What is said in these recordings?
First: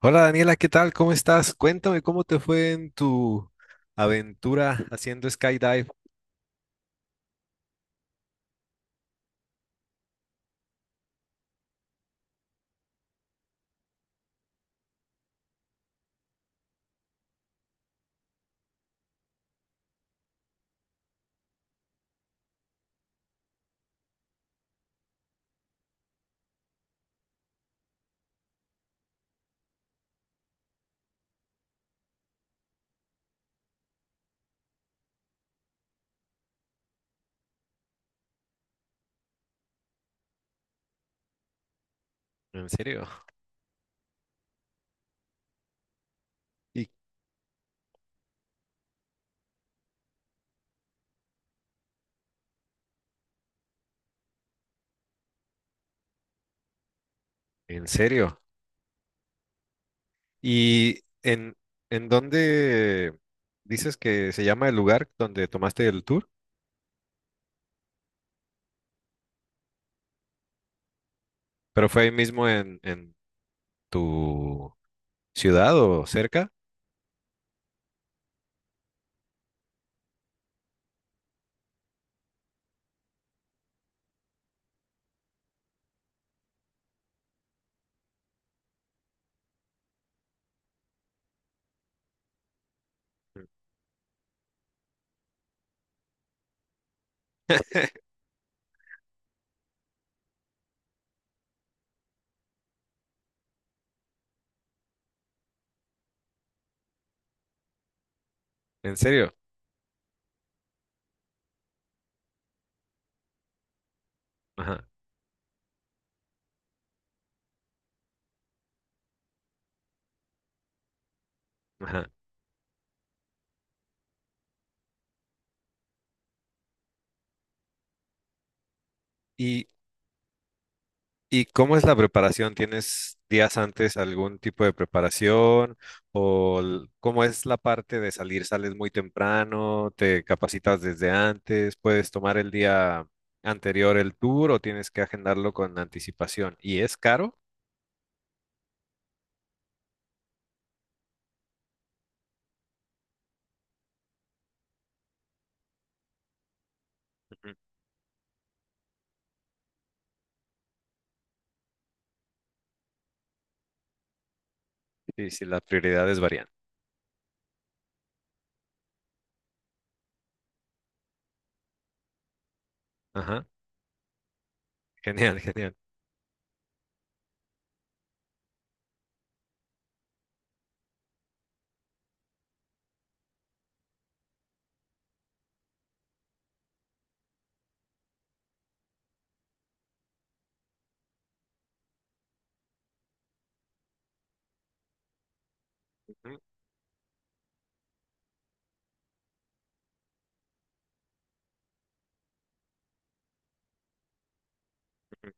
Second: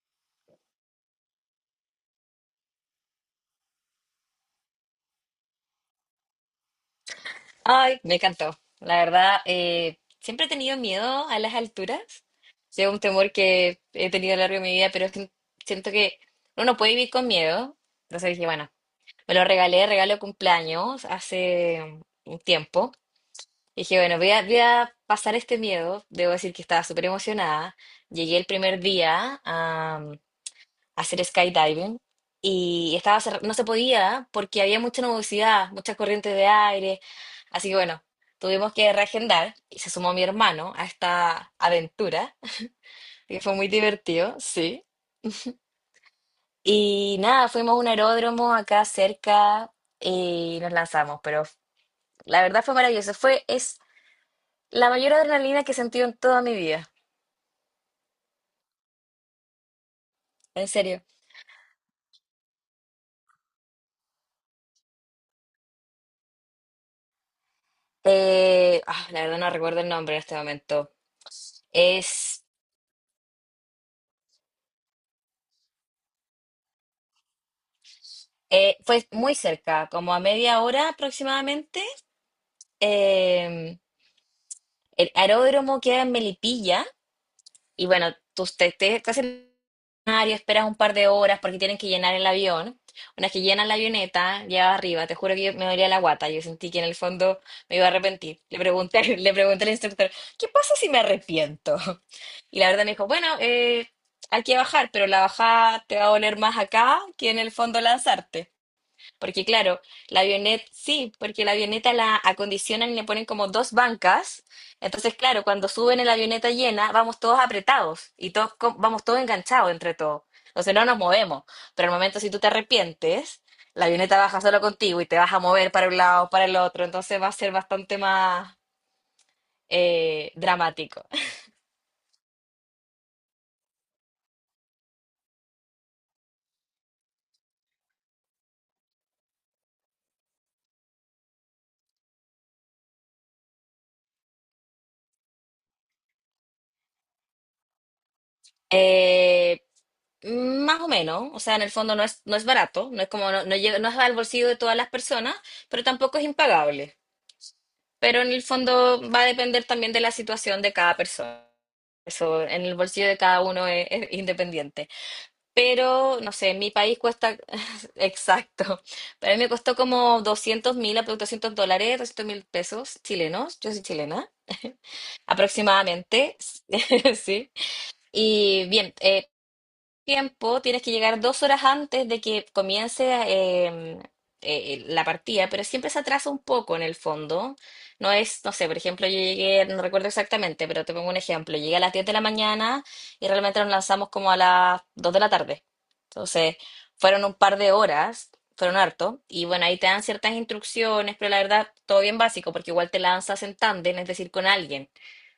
Hola Daniela, ¿qué tal? ¿Cómo estás? Cuéntame cómo te fue en tu aventura haciendo skydive. Ay, me encantó. La verdad, siempre he tenido miedo a las alturas. Sí, es un temor que he tenido a lo largo de mi vida, pero es que siento que uno no puede vivir con miedo. Entonces dije, bueno, me lo regalé, regalo de cumpleaños hace un tiempo. Y dije, bueno, voy a pasar este miedo. Debo decir que estaba súper emocionada. Llegué el primer día, hacer skydiving y estaba no se podía porque había mucha nubosidad, muchas corrientes de aire, así que bueno, tuvimos que reagendar y se sumó mi hermano a esta aventura, ¿En serio? que fue muy divertido, sí. ¿Y Y nada, fuimos a un aeródromo acá cerca y nos lanzamos, pero la verdad fue maravilloso, fue, es la mayor adrenalina que he sentido en toda mi vida, en serio? en serio. ¿Y en, en dónde dices que se llama el lugar donde tomaste el tour? La verdad no recuerdo el nombre en este momento. ¿Pero fue ahí Es mismo en tu ciudad o cerca? Fue muy cerca, como a media hora aproximadamente. Eh, el aeródromo queda en Melipilla y bueno, tú estás en el escenario, esperas un par de horas porque tienen que llenar el avión. Una vez que llenan la avioneta, ya arriba, te juro que me dolía la guata, yo sentí que en el fondo me iba a arrepentir. Le pregunté, le pregunté al instructor, ¿qué pasa si me arrepiento? Y la verdad me dijo, bueno, hay que bajar, pero la bajada te va a doler más acá que en el fondo lanzarte. ¿En serio? Porque claro, la avioneta, sí, porque la avioneta la acondicionan y le ponen como dos bancas. Ajá, Entonces, claro, cuando suben en la avioneta llena, vamos todos apretados y todos vamos todos enganchados entre todos. Entonces no nos movemos. Pero al ajá. momento si tú te arrepientes, la avioneta baja solo contigo y te vas a mover para un lado, para el otro. Entonces va a ser bastante más ¿Y dramático. ¿Y cómo es la preparación? ¿Tienes días antes algún tipo de preparación? ¿O l- cómo es la parte de salir? ¿Sales muy temprano? ¿Te capacitas desde antes? ¿Puedes tomar el día anterior el tour o tienes que agendarlo con anticipación? ¿Y es caro? Eh, Más o menos, o sea, en el fondo no es barato, no es como, no, no es al bolsillo de todas las personas, pero tampoco es impagable. Ujú. Pero en el fondo va a depender también de la situación de cada persona. Eso en el bolsillo de cada uno es independiente. Sí, sí, las Pero, prioridades no varían. sé, en mi país cuesta, exacto, para mí me costó como 200.000, $200, doscientos mil pesos Ajá, chilenos, yo soy chilena, genial, genial. aproximadamente, sí. Y bien, tiempo, tienes que llegar 2 horas antes de que comience em, eh, la partida, pero siempre se atrasa un poco en el fondo. No es, no sé, por ejemplo, yo llegué, no recuerdo exactamente, pero te pongo un ejemplo, llegué a las 10 de la mañana y realmente nos lanzamos como a las 2 de la tarde. Ujú, Entonces, fueron un par de horas, fueron harto, y bueno, ahí te dan ciertas instrucciones, pero la verdad, todo bien básico, porque igual te lanzas en tándem, es decir, con alguien. ujú.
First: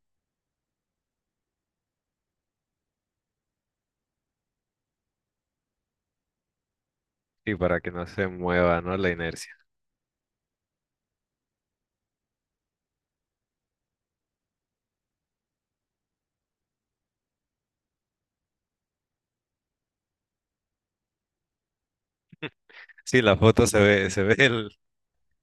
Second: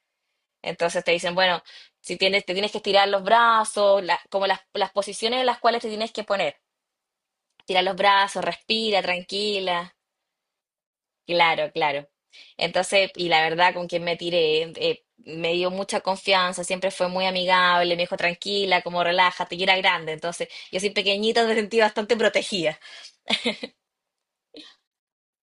Entonces te dicen, bueno, si tienes, te tienes que estirar los brazos, como las posiciones en las cuales te tienes que poner. Y para Tira que los no se brazos, mueva, ¿no? respira, La inercia. tranquila. Claro, claro. Entonces, y la verdad, con quien me tiré, me dio mucha confianza, siempre fue muy amigable, me dijo tranquila, como relájate, y era grande. Entonces, yo soy pequeñita, me sentí bastante protegida. Sí, la foto se ve el.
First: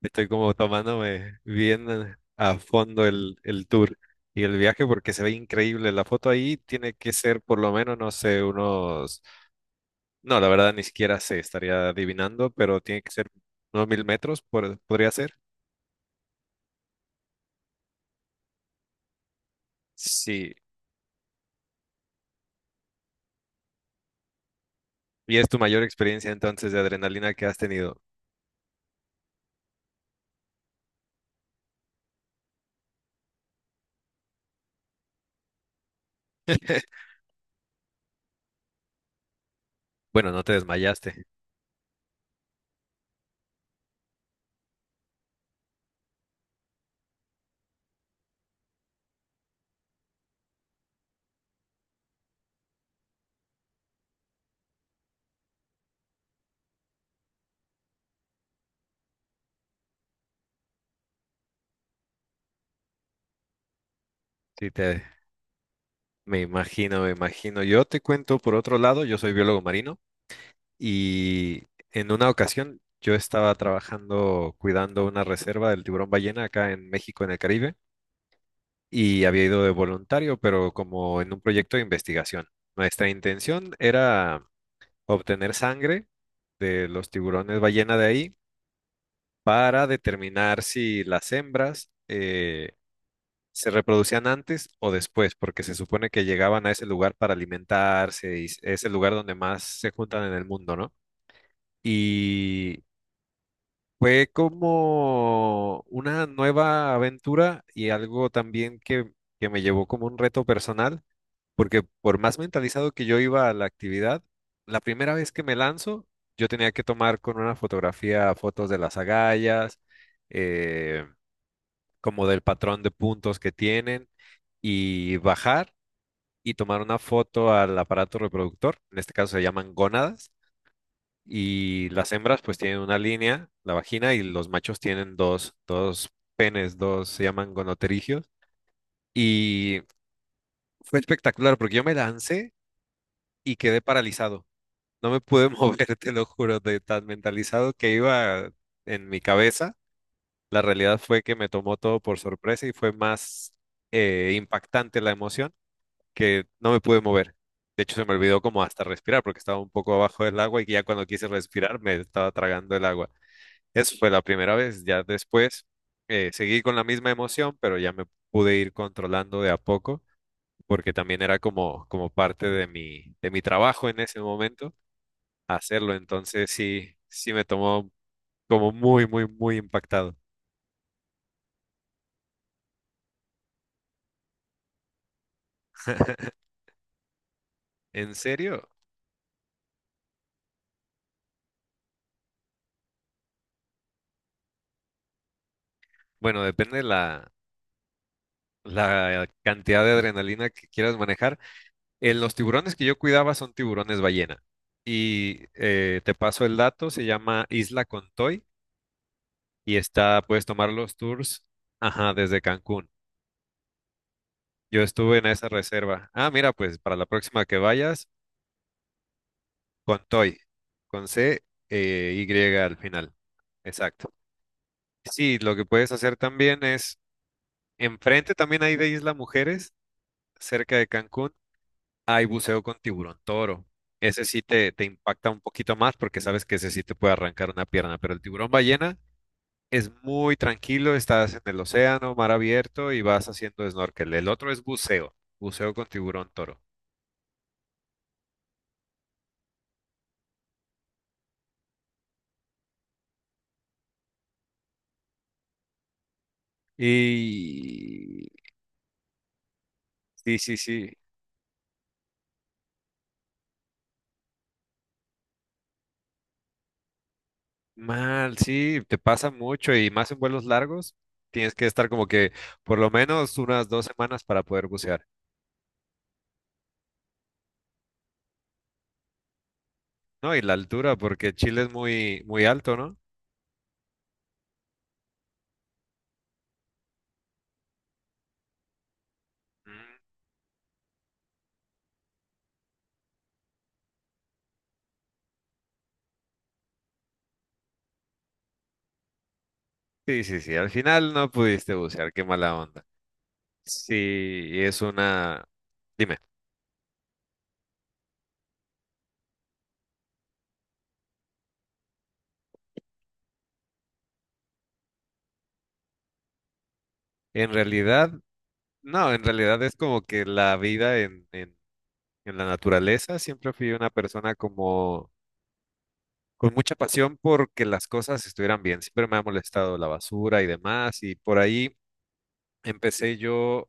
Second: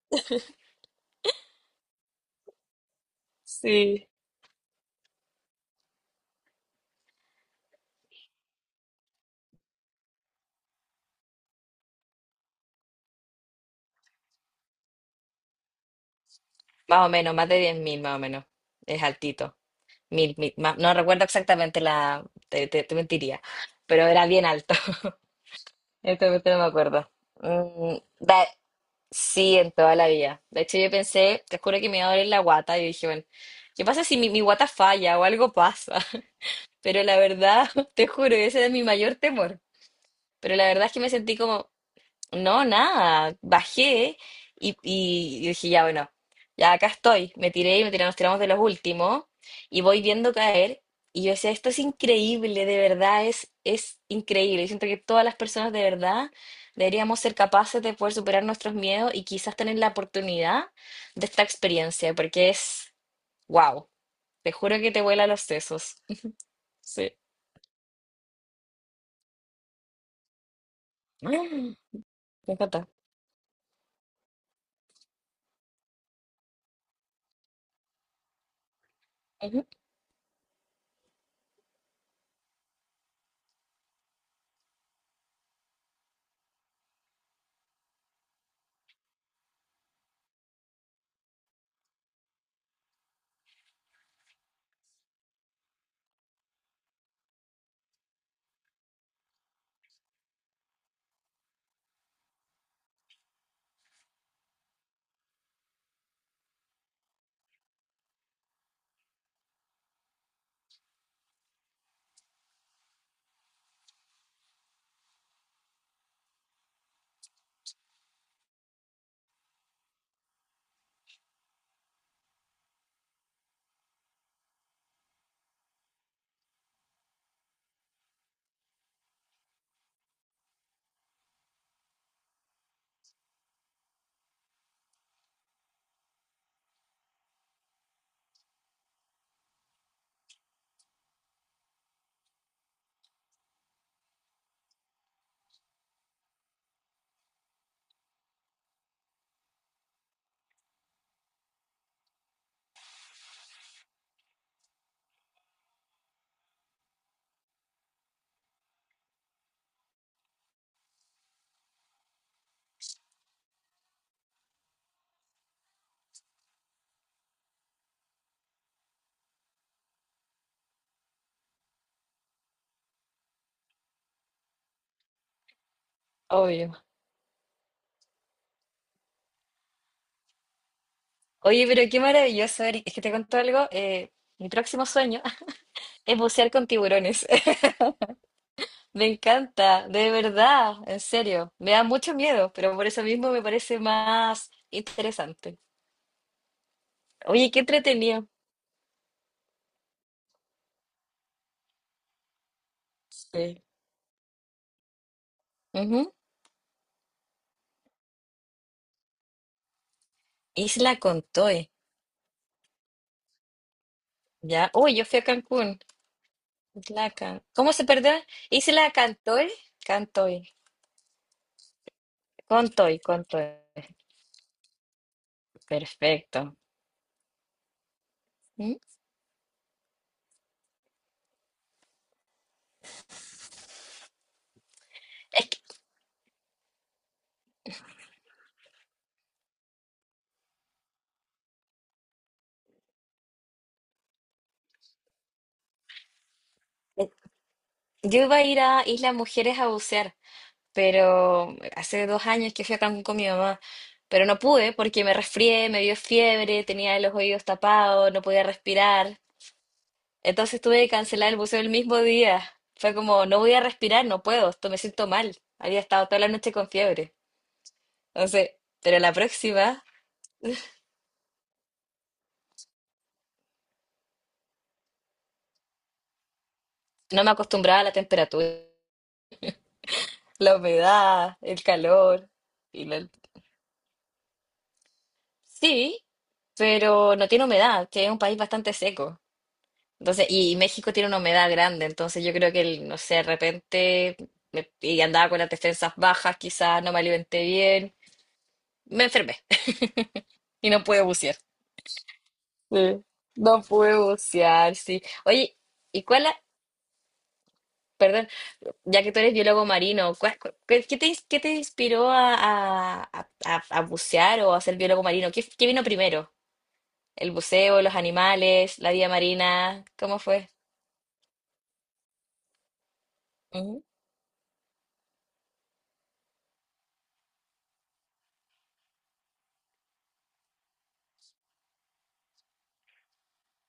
Estoy como tomándome bien a fondo el tour Sí. y el viaje porque se ve increíble. La foto ahí tiene que ser por lo menos, no sé, unos... No, la verdad ni siquiera sé, estaría adivinando, pero tiene que ser unos 1000 metros, por- podría ser. Más o menos, más de 10.000, más o menos. Es altito. Mil, Sí. mil, no recuerdo exactamente te mentiría, pero era bien alto. Y es tu mayor Esta experiencia cuestión no me entonces de acuerdo. adrenalina que has Mm, tenido. da- sí, en toda la vida. De hecho, yo pensé, te juro que me iba a doler la guata. Yo dije, bueno, ¿qué pasa si mi guata falla o algo pasa? Pero la verdad, te juro, ese era mi mayor temor. Bueno, no te Pero la verdad es que me desmayaste. sentí como no, nada, bajé y dije, ya bueno, ya acá estoy, me tiré y me tiré, nos tiramos de los últimos y voy viendo caer y yo decía, esto es increíble, de verdad es increíble. Yo siento que todas las personas de verdad deberíamos ser capaces de poder superar nuestros miedos y quizás tener la oportunidad de esta experiencia, porque es, wow, te Sí, juro que te te... vuela los sesos. Me imagino, me Sí. imagino. Yo te cuento por otro lado, yo soy biólogo marino. Y Me en una ocasión encanta. yo estaba trabajando cuidando una reserva del tiburón ballena acá en México, en el Caribe, y había ido Ujú, de voluntario, pero como en un proyecto de investigación. Nuestra intención era obtener sangre de los tiburones ballena de ahí para determinar si las hembras se reproducían antes o después, porque se supone que llegaban a ese lugar para alimentarse y es el lugar donde más se juntan en el mundo, ¿no? Y fue como una nueva aventura y algo también que me llevó como un reto personal, porque por más mentalizado que yo iba a la actividad, la primera vez que me lanzo, yo tenía que tomar con una fotografía fotos de las agallas, eh, como del patrón de puntos que tienen, y bajar y tomar una foto al aparato reproductor, en este caso se llaman gónadas y las hembras pues tienen una línea, la vagina, y los machos tienen dos, penes, dos, se llaman gonoterigios. Y fue espectacular porque yo me lancé y quedé paralizado. No me pude mover, te lo juro, de tan mentalizado que iba en mi cabeza. La realidad fue que me tomó todo por sorpresa y fue más impactante la emoción que no me pude mover. De hecho, se me olvidó como hasta respirar porque estaba un poco abajo del agua y ya cuando quise respirar me estaba tragando el agua. Eso fue la primera vez. Ya después seguí con la misma emoción, pero ya me pude ir controlando de a poco, porque también era como, como parte de mi trabajo en ese momento hacerlo. Entonces obvio. sí, sí me tomó como muy impactado. Oye, pero qué maravilloso, Eric. Es que te cuento algo. Mi próximo sueño es bucear con tiburones. ¿En serio? Me encanta, de verdad, en serio. Me da mucho miedo, pero por eso mismo me parece más interesante. Bueno, depende de Oye, qué entretenido. la cantidad de adrenalina que quieras manejar. Los tiburones que yo cuidaba son Sí. tiburones ballena. Y Ujú. te paso el dato, se llama Isla Contoy y está, puedes tomar los Isla tours, Contoy. ajá, desde Cancún. Ya. Yo Uy, yo estuve fui a en esa Cancún. reserva. Ah, mira, pues para la próxima que ¿Cómo se vayas, perdona? Isla Cantoy. con Toy, Cantoy. con C, y al Contoy, final. Contoy. Exacto. Sí, lo que puedes hacer Perfecto. también es, enfrente también hay ¿Mm? de Isla Mujeres, cerca de Cancún, hay buceo con tiburón toro. Ese sí te impacta un Es que poquito más porque sabes que ese sí te puede arrancar una pierna, pero el tiburón ballena es muy tranquilo, estás en el océano, mar abierto y vas haciendo snorkel. El otro es buceo, buceo con tiburón toro. eh, yo iba a ir a Isla Mujeres a bucear. Pero hace 2 años que fui a Cancún con mi mamá, pero no pude porque me resfrié, me dio fiebre, tenía los oídos tapados, no Y podía respirar. sí, sí, Entonces tuve sí, que cancelar el buceo el mismo día. Fue como, no voy a respirar, no puedo, esto me siento mal. Había estado toda la noche con fiebre. mal, Entonces, sí, te pero la pasa mucho próxima y más en vuelos largos, tienes que estar como que por lo menos unas 2 semanas para poder bucear, no me acostumbraba a la temperatura, ¿no? Y la la altura, porque humedad, Chile el es muy, calor. muy alto, Y ¿no? la- Sí, pero no tiene humedad, que es un país bastante seco. Mm, Entonces, y México tiene una humedad grande, entonces yo creo que, el, no sé, de repente, y andaba con las defensas bajas, quizás no me alimenté bien, me enfermé sí, sí, sí, al y no pude final no bucear. pudiste bucear, qué mala onda. Sí, no pude Sí, bucear, es sí. una... Oye, ¿y Dime, cuál, perdón, ya que tú eres biólogo marino, qué te inspiró a bucear o a ser biólogo marino? ¿Qué vino primero? ¿El en buceo, los realidad animales, la vida no, en realidad es marina? como ¿Cómo que fue? la vida en la naturaleza, siempre fui Ujú, una persona como con mucha pasión porque las cosas estuvieran bien. Siempre me ha molestado la basura y demás y por ahí empecé yo,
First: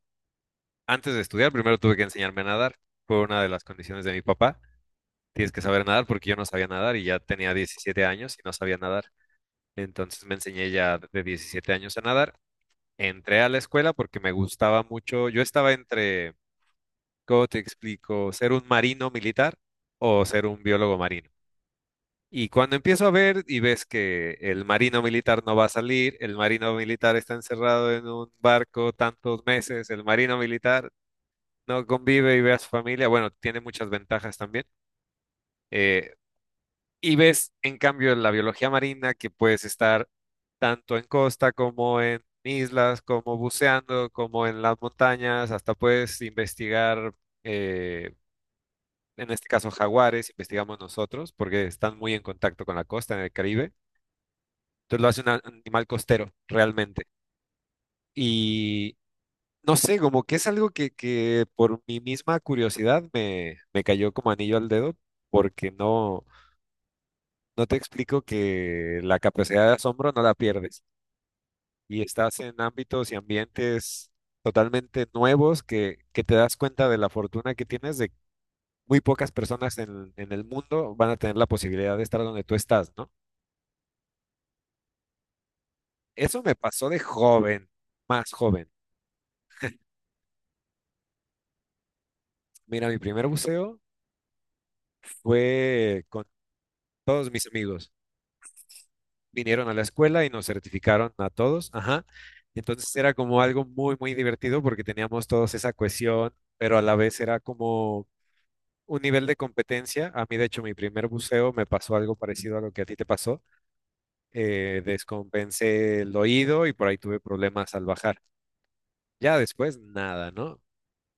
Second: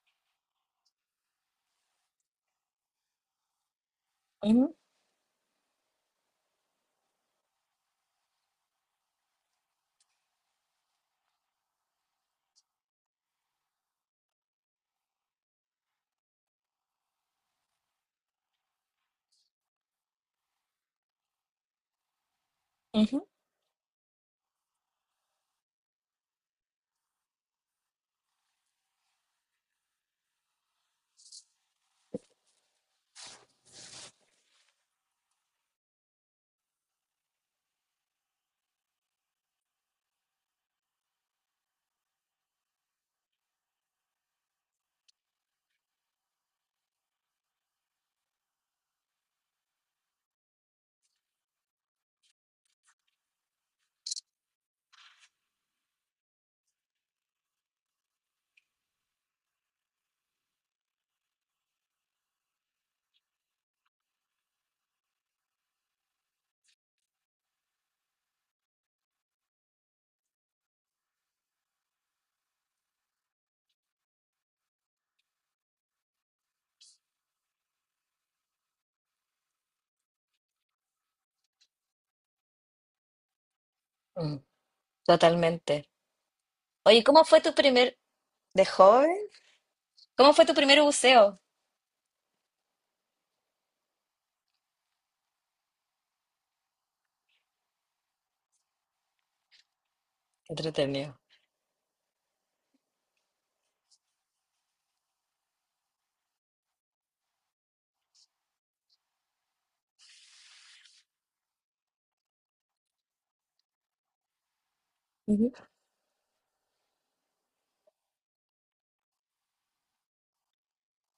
antes de estudiar, primero tuve que enseñarme a nadar. Fue una de las condiciones de mi papá. ujú, Tienes que saber nadar porque yo no sabía nadar y ya tenía 17 años y no sabía nadar. Entonces me enseñé ya de 17 años a nadar. Entré a la escuela porque me gustaba mucho. Yo estaba entre ¿cómo te explico? ¿Ser un marino militar o ser un biólogo marino? Y cuando empiezo a ujú. ver y ves que el marino militar no va a salir, el marino militar está encerrado en un barco tantos meses, el marino militar no convive y ve a su familia, bueno, tiene muchas ventajas también. Eh, y ves, en cambio, la biología marina que puedes estar tanto en costa como en islas, como buceando, como en las montañas, hasta puedes investigar. eh, en este caso jaguares, investigamos nosotros porque están muy en contacto con la costa en el Caribe. Entonces lo hace un a- animal costero realmente. Y no sé, como que es algo que por mi misma curiosidad me, me cayó como anillo al dedo porque no, no te explico que la capacidad de asombro no la pierdes y estás en ámbitos y ambientes totalmente nuevos que te das cuenta de la fortuna que tienes de muy pocas personas en el mundo van a tener la posibilidad de estar donde tú estás, ¿no? Mm, totalmente. Eso me pasó de Oye, ¿cómo fue tu joven, primer, más de joven. joven, cómo fue tu primer buceo? Mira, mi primer buceo fue con todos mis amigos. Vinieron a la escuela y nos Qué certificaron entretenido. a todos. Ajá. Entonces era como algo muy divertido porque teníamos todos esa cohesión, pero a la vez era como un nivel de competencia. A mí, de hecho, mi primer buceo me pasó algo parecido a lo que a ti te pasó. Ujú. Descompensé el oído y por ahí tuve problemas al bajar. Ya después, nada, ¿no?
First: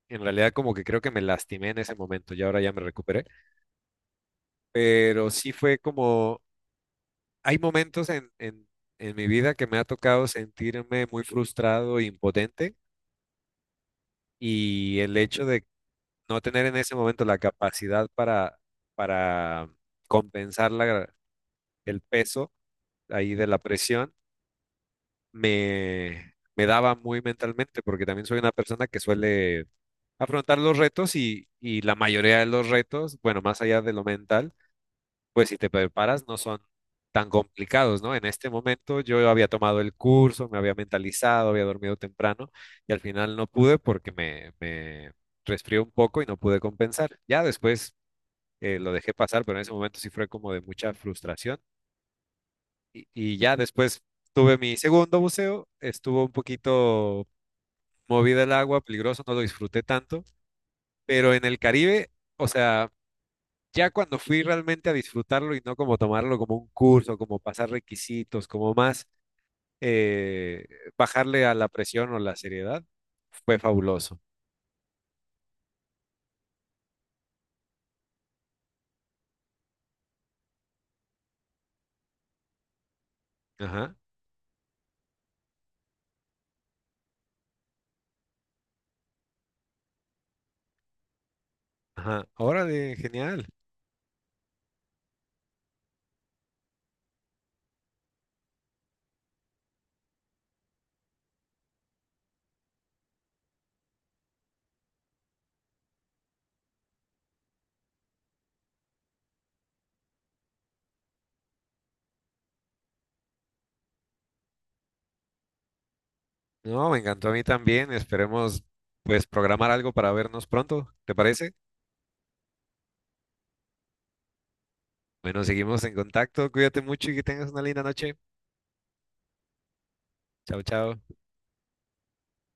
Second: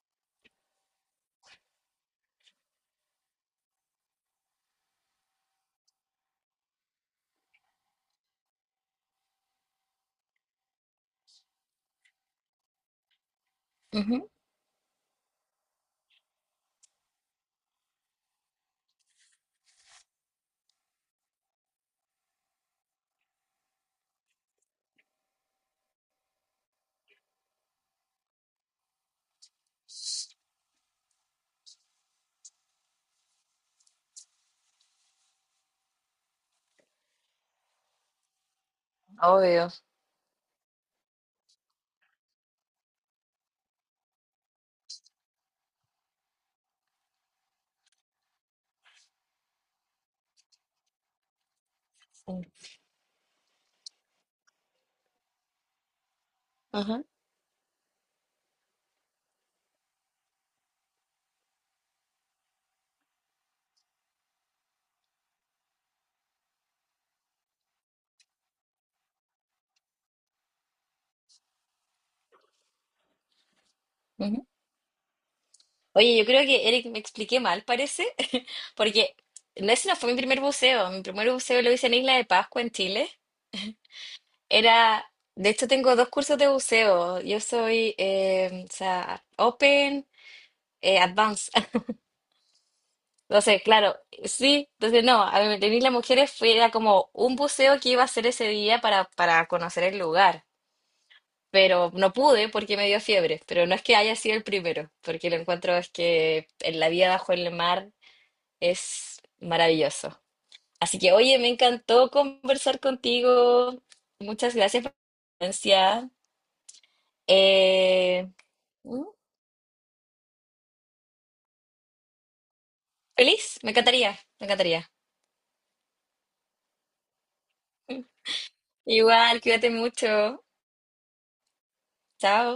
En realidad como que creo que me lastimé en ese momento y ahora ya me recuperé pero sí fue como, hay momentos en mi vida que me ha tocado sentirme muy frustrado e impotente Ujú, y el hecho de no tener en ese momento la capacidad para compensar la- el peso ahí de la presión, me daba muy mentalmente, porque también soy una persona que suele afrontar los retos y la mayoría de los retos, bueno, más allá de lo mental pues si te preparas no son tan complicados, ¿no? En este momento yo había obvio. tomado el curso, me había mentalizado, había dormido temprano y al final no pude porque me resfrié un poco y no pude compensar. Ya después lo dejé pasar, pero en ese momento sí fue como de mucha frustración Sí. Y ya después tuve mi segundo buceo, estuvo un Ajá, poquito movida el agua, peligroso, no lo disfruté tanto, pero en el Caribe... O sea, ya cuando fui realmente a disfrutarlo y no como tomarlo como un curso, como pasar requisitos, como más eh, bajarle a la presión o la seriedad, fue fabuloso. ujú. Oye, yo creo que Eric me expliqué mal, parece, porque ese no fue mi primer buceo. Mi primer buceo lo hice en Isla de Pascua, en Chile. Ajá, Era, de hecho, tengo dos cursos de buceo. Yo soy, o sea, Open, Advanced. ajá. Órale, genial. Entonces, claro, sí, entonces no, a mí, en Isla Mujeres fue, era como un buceo que iba a hacer ese día para conocer el lugar. Pero no pude porque me dio fiebre. Pero no es que haya sido el primero, porque lo encuentro es que en la vida bajo el mar es maravilloso. Así que, oye, me encantó conversar contigo. Muchas gracias por la presencia. No, me encantó a mí también. Eh, Esperemos mm, pues programar algo para vernos pronto, ¿te parece? ¿Feliz? Me encantaría, me encantaría. Bueno, seguimos en contacto. Cuídate mucho y que tengas una linda noche. Igual, cuídate mucho. Chao, chao. Chao.